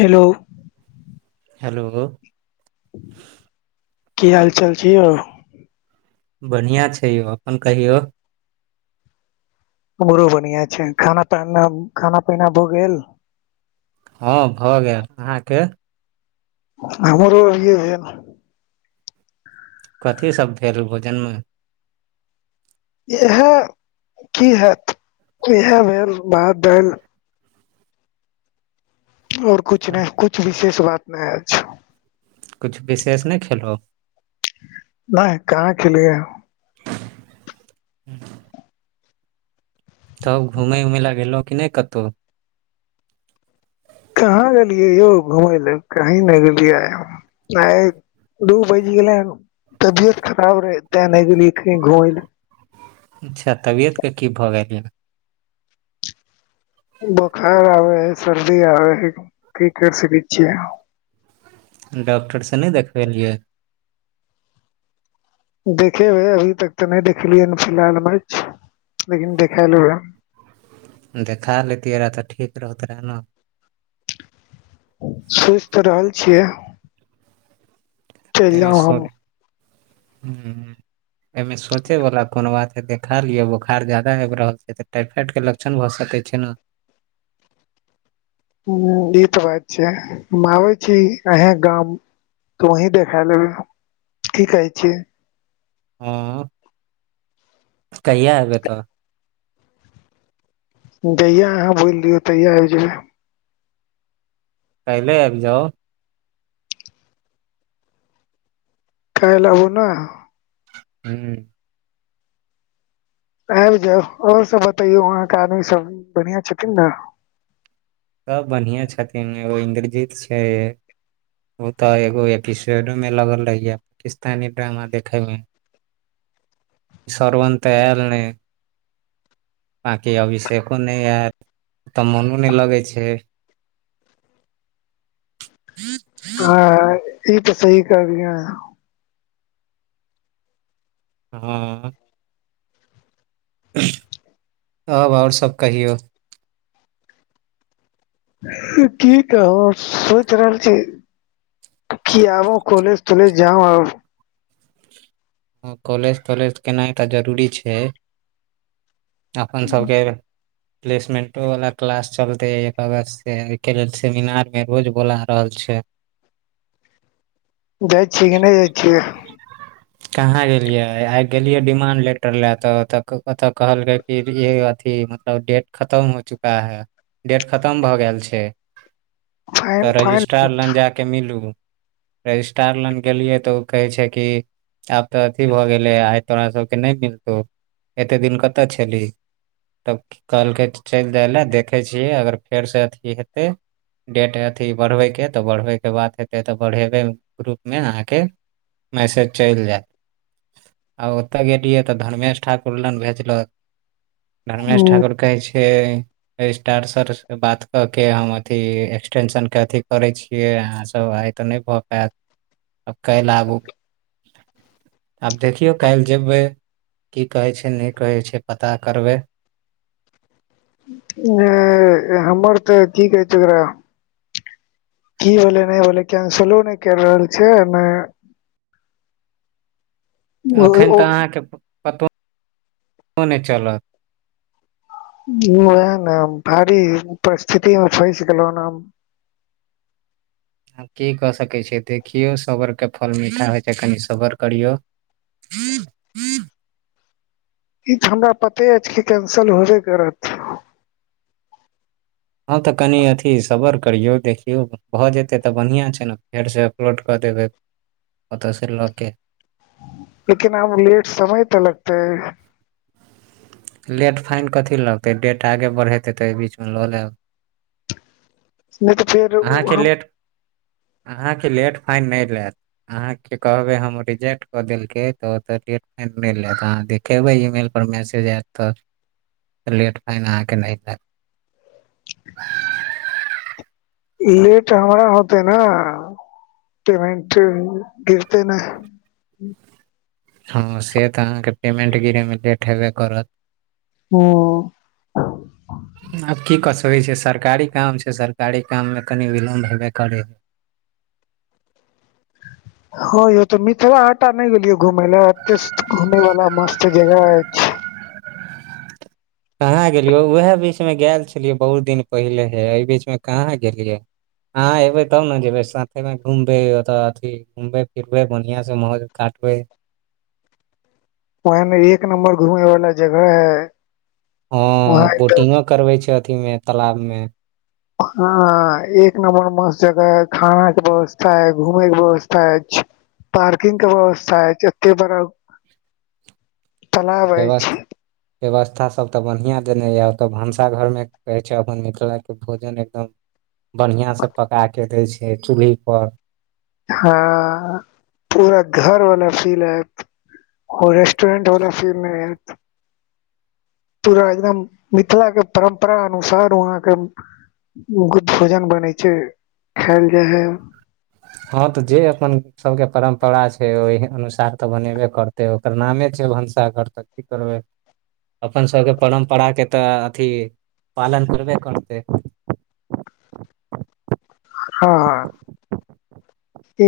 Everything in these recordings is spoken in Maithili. हेलो हेलो की हाल चाल छै यौ बढ़िआँ छै यौ अपन कहियौ हमरो बढ़िया छै खाना प खाना पीना भऽ गेल हँ भऽ गेल अहाँके हमरो अभीईये भेल कथी सब भेल भोजन मे इहै की हत इएह भेल भात दैल ओर किछु नय किछु विशेष बात नय अछ। किछु विशेष नय खेलौं। नय कहाॅं खेलियै हन। [inaudible] तब घुमै उमै लऽ गेलौं कि नै कतौ कहाँ गेलियै यौ घुमै लऽ कही नै गेलियै आइ हम। आय दू बैज गेलै हनू तबियत खराब रहे तै नै गेलियै कही घुमै ल ऽ अच्छा तबियत कऽ की भऽ गेलै य ऽ बोखार आबै है सर्दी आबै है कि करी सकै छियै हम। डॉक्टर से नै देखबेलियै। देखेबै अभी तक तऽ नै देखलियै फिलहाल मे अछि लेकिन देखाय लेबै हम। देखा लैतियै रहै तऽ ठीक रहत रहै न। सोच तऽ रहल छियै। चलि जाउ हम [unintelligible] एमें सोचे वाला कोन बात है देखा लिया बोखार जादा आइब रहल छै तऽ टाइफाइड कऽ ल क्षन भऽ सकै छै न। हु ई तऽ बात छै हम आबै छी अहै केँ गाम। तऽ वही देखा लेबै [inaudible] की कहै छियै हु [inaudible] कहिआ एबै तऽ। जहिया अहाँ बोल दियो तहिया आइब जेबै। काईले आइब जाउ। काइल आबू न। [unintelligible] आइब जैब और सब बतैयौ वहाँ केँ आदमी सब बढ़िआ छथिन न। सब बढ़िया छथिन एगो इन्द्रजीत छै ओ तऽ एगो एपिसेडो में लगल रहैय [unintelligible] ड्रामा देखे मे। [inaudible] श्रवण तऽ ऐल नै। बांकी अभिषेको नै ऐत तऽ मोनो नै लगै छै। [unintelligible] [unintelligible] ई तऽ सही कहलिय अहाॅं। हु [unintelligible] तब और सब कहियौ। की कहू सोच रहल छी। खी आबो कॉलज ताॅलेज जाउ आब। हं कॉलेज तॉलेज केनाइ तऽ जरूरी छै। [inaudible] अपन सभ केँ आइबेर प्लेसमेंटो वला क्लास चलते एक अगस्त से अयकेँ लेल सेमिनार में रोज बोला रहल छै। जाइ छियै कि नै जाइ छियै। कहाँ गेलियै आइ गेलियै डिमांड लेटर लए तऽ ओ तऽ ओ तऽ कहलकै [unintelligible] अथी मतलब डेट खतम हो चुका है। डेट खतम भऽ गेल छै [inaudible] फाइन तऽ फाइन रजिस टार लंग जा कऽ मिलु रजिस्टार लंग गेलिये तऽ उ कहे छै की आब तऽ अथी भऽ गेले आइ तोरा सब कऽ नै मिलतौ एते दिन कऽ तऽ छेलही तब कहलकै चैल जाइ लए देखै छियै अगर फेर स अथी हेतै डेट अथी बढ़बय केँ तऽ बढ़बय केँ बात हेतै तऽ बढ़ेबै रुप में अहाँ केँ मैसेज चैल जैत आ ओ तऽ गेलियै तऽ धर्मेश ठाकुर लग भेजलक। धर्मेश ठाकुर कहै छै स्टार सरसँ बात कऽ के हम अथि एक्सटेंशनके अथि करैत छी के अहाँ सब आइ तऽ नहीं कय पायत आब काईल आबू आब देखियौ काल्हि जेबैय की कहै छैय नहि कहै छैय पता करबै नय‍ हमर तऽ की कहैय छैय एकरा की भेलै नहि भेलै केंसिलो नहि कय रहल छैय नहि एखन ओ तऽ अहाँके पतो नहि चलत वएह ने भारी परिस्थिति मे फसि गेलो हन हम आब की कऽ सकैत छियै देखियौ सबरके फल मीठा होइ छैय कनि सबर करियौ क [unintelligible] ई त हमरा पते अछि कि कैंसल होबे करत हँ तऽ कनि अथी सबर करियौ देखियौ भऽ जेतै तऽ बढ़िआँ छैय ने फेरसँ लोड कऽ देबै ओतऽ से लऽ के लेकिन आब लेट समय तऽ लगते लेट फाइन कथी लगतै डेट आगे बढ़ेतै तऽ ऐ बीचमे लऽ लेब नहि तऽ फेर अहाँके हम लेट अहाँके लेट फाइन नहि लेत अहाँ के कहबै हम रिजेक्ट कऽ देलकै तऽ तऽ लेट फाइन नहि लेत अहाँ खबै ईमेल पर मैसेज आयत तऽ लेट फाइन अहाँके नहि लैत लेट हमरा होते ने पेमेंट गिरते ने हँ से तऽ अहाँके पेमेंट गिरेमे लेट हेबे करत हऽ [inaudible] आब की कऽ सकै छिये सरकारी काम छैय सरकारी काममे कनि विलम्ब हेबे करै हँ यौ तऽ मिथिला हाट नहि गेलियै घूमेय ले एत घूमय वाला मस्त जगह अछि कहाँ गेलियै उएह बीचमे गेल छलियै बहुत दिन पहिले ‌ एहि बीचमे कहाँ गेलियै आहाॅं एबै तब ने जेबै साथमे घुमबैऽ ओतऽ अथि घूमबे फिरबे बढ़ियां से मौज काटबै ओहेमे एक नम्बर घूमै वाला जगह अय हॅं बोटिंगो करबे छैय अथी में तालाब में हँ एक नम्बर मस्त जगह है खाना के व्यवस्था है घूमेय के व्यवस्था अछि पार्किंग कऽ व्यवस्था ऐछ हते बड़ अछि व्यवस्थ व्यवस्था सभ तऽ बढ़िआँ देने य ओतऽ भनसाघरमे कहै छैय अपन मिथिलाके भोजन एकदम बढ़िआँ सँ पकाके दै छैय चूल्ही पर हँ पूरा घर वाला फील आयत होरेस्ट ट्रेंड वाला फील ने आयत पूरा एकदम मिथिला के परम्परा अनुसार वहाँके उको भोजन बनै छैय खायल जाइ है हँ तऽ जे अपन सबके परम्परा छैय ओहि अनुसार तऽ बनेबे करते ओ एकर नामे छैय भनसाघर तऽ की करबै अपन सभके परम्पराके तऽ अथी पालन करबे करतै हँ हॅं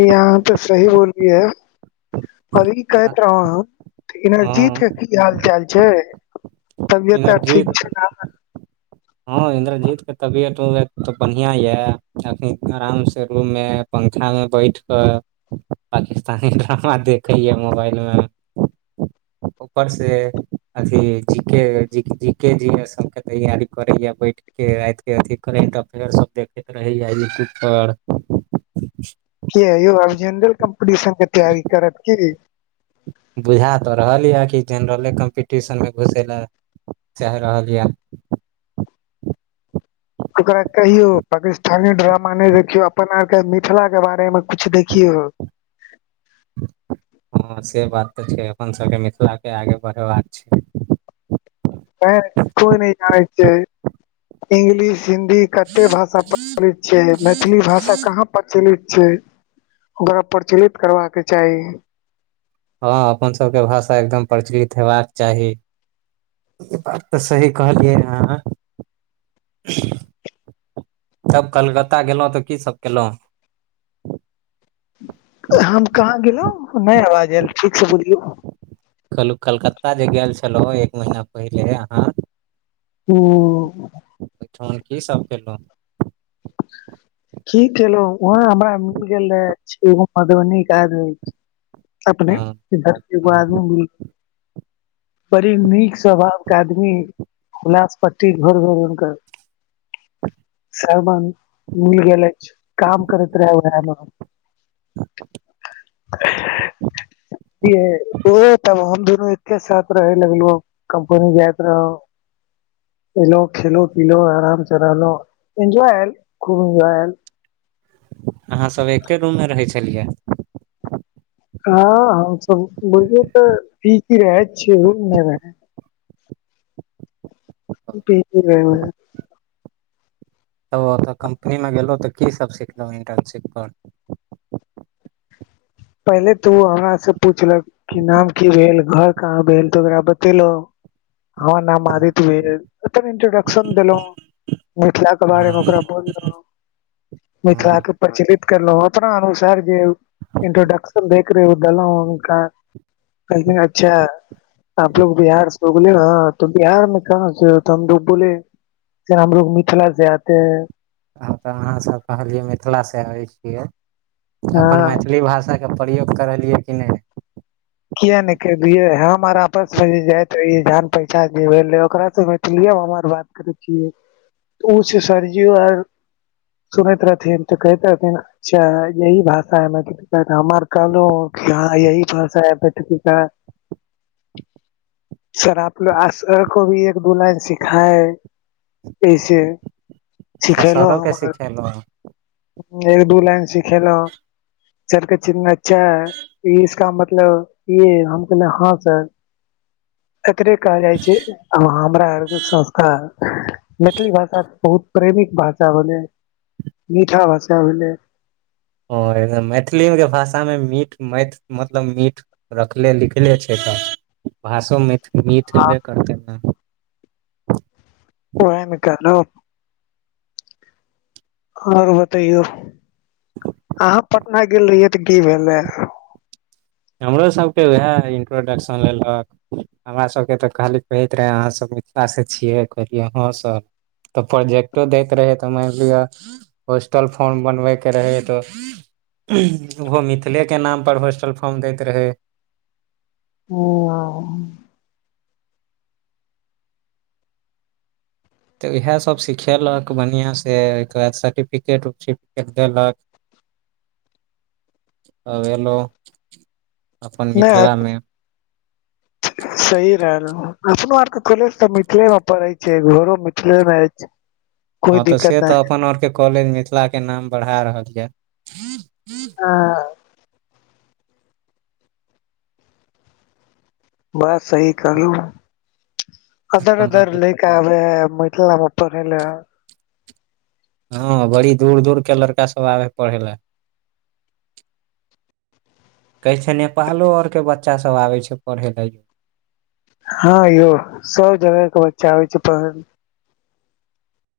ई अहाँ तऽ सही बोल लिए अब ई कहैत रहौ हम इनरजीत हँ के की हाल चाल छैय तबियत आब ठीक छैय नऽ ह इन्द्रजीत के तबियत उबियत तऽ बढ़िया ये अखनी आराम से रूम मे पंखा मे बैठ कऽ पाकिस्तानी ड्रामा देखे या मोबाइल मे ऊपर से अथी जी के जी के जी मे से तैयारी करैया बैठ के रात के अथी करेट अफेयर सभ देखैत रहैया यूट्यूब पर के यौ आब जेनरल कम्पीटिशन के तैयारी करत कि बुझा तऽ रहल यऽ कि जेनरले कम्पीटिशनमे घुसै लए चाहि रहल य ओकरा कहियो पाकिस्तानी ड्रामा नहि देखियौ अपना आर के मिथिला के बारे मे कुछ देखियऔ ह से बात तऽ छै अपन सभके मिथिलाके आगे बढ़ेबा कऽ छै हे कोय नहि जाने छै इंगलिश हिंन्दी कते भाषा प्रचलित छै मैथिली भाषा कहा प्रचलित छै ओकरा प्रचलित करबाकऽ चाही ह अपन सभके भाषा एकदम प्रचलित हेबाक चाही ई बात तऽ सही कहलियै अहा तब कलकत्ता गेलहु तऽ कि सभ केलहु हम कहा गेलहुँ नहि आवाज आयल ठीक से बुलियौ कल कलकत्ता जे गेल छलहु एक महीना पहिले अहाँ ह ओठाय कि सभ केलहु कि केलो उहा हमरा मिल गेल सेहो मधुबनी के आदमी अपने हँ मिथिला के एगो हँ आदमी मिल गेल रहा बड़ी नीक स्वभाव के आदमी उलास पट्टी घर भेल हुनकर सबान। मील गेल ऐछ काम करैत रहै उहा मे हम उहा तऽ हम दुनू एके साथ रहे लगलो कम्पनी जाइत रहो। एल खेलो पिलो आराम से रहलो एन्जॉय आल खूब एन्जॉय आलऽ अहाँ सभ एके रूम मे रहै छलियै ह हमसभ बोलये तऽ ठीक ही रहै छियै रूम मे रहे [unintelligible] तब ओतय कम्पनीमे गेलहुँ तऽ कि सभ सिखलहुँ इटर्नशिपर पहिले ते ओ हमरा से पूछल कऽ कि नाम कि भेल घर कहाँ भेल तऽ ओकरा बतेलहु ह नाम हँ आदित्य भेलेद इंट्रोडक्शन देलहुँ मिथिला के बारे हँ मे ओकरा बोलो मिथिला हँ के प्रचलितऽ करलो अपना अनुसार जे इंट्रोडक्शन देय के रहे ओ देलो हुनका कहखिन अच्छा आप लोग बिहारसँ ह बोले हा तऽ बिहारमे कहाँ से होतो हम तऽ बोले हम लोग मिथिला से आते है आब तऽ अहाँ सभ कहलियै मिथिलासँ आबै छियै अपन हाँ मैथिली भाषा। प्रयोग करलियै कि नहि। किया नहि के लीये हमार आपस मे जाय तऽ जान पहचान जे भेले ओकरा से मैथिलीए हम बात करै छियै छै सरजी आर सुनैत रहथिन तऽ कहैत रथिन अच्छा है यही भाषा है मैथिली मे हम आर कहलहु कि हा यही भाषा है कविता। सर आप लोग आर को भी एक दू लाइन सिखा एहिसे अच्छा सिखेलो सरो हम के आहाँ सिखेलहुँ एक दू लाइन सिखेलो [inaudible] इसका मतलब इ हे हम कहलिए हँ सर एकरे कहल जाइ छै हमरा आर के संस्कार मैथिली भाषा बहुत प्रेमिक भाषा भेलै मिठा भाषा भेलै [inaudible] ओ ऐखन मैथिलीे भाषामे मीठ मेत मतलब मीठ रखले लिखले छै तऽ भाषोमे मीठ हेबे करतै ने [unintelligible] उहे ने कहलो ओर बताइओ अहाँ पटना गेल रहिय तऽ की भेलै रहे हमरो सबके उएहे इंट्रोडक्शन लेहलक हमरा सभके तऽ खाली कहैत रहै अहाँ सभ मिथिला से छियै कहलियै ह सर तऽ प्रोजेक्टो दैत रहे तऽ मेनलिअ होस्टल फॉर्म बन बैके रहै तऽ ओहो मिथिले के नाम पर होस्टल फॉर्म दैत रहै [unintelligible] तऽ इएह सभ सिखेलक बढ़िआँ से ओइ के बाद सर्टिफिकेट उर्टिफिकेट देलक अब एलो अपन नहि मिथिला मे सही रहल अपनो आर के कॉलेज तऽ मिथिले मे पड़ै छैय घरो मिथिले मे कोइ हँ तऽ दिक्कत से तऽ नहि अपन आर के कॉलेज मिथिला के नाम बढ़ा रहल यै आ [unintelligible] बस सही कहलु अदर अदर लैक आबै है मिथिला मे पढ़ेल हँ बड़ी दूर दूर के लड़का सब आबे है पढ़े लए कहे छै नेपालो आर के बच्चा सब आबे छै पढ़े लेय हँ यो सब जगके बच्चा आबै छै पढे लेल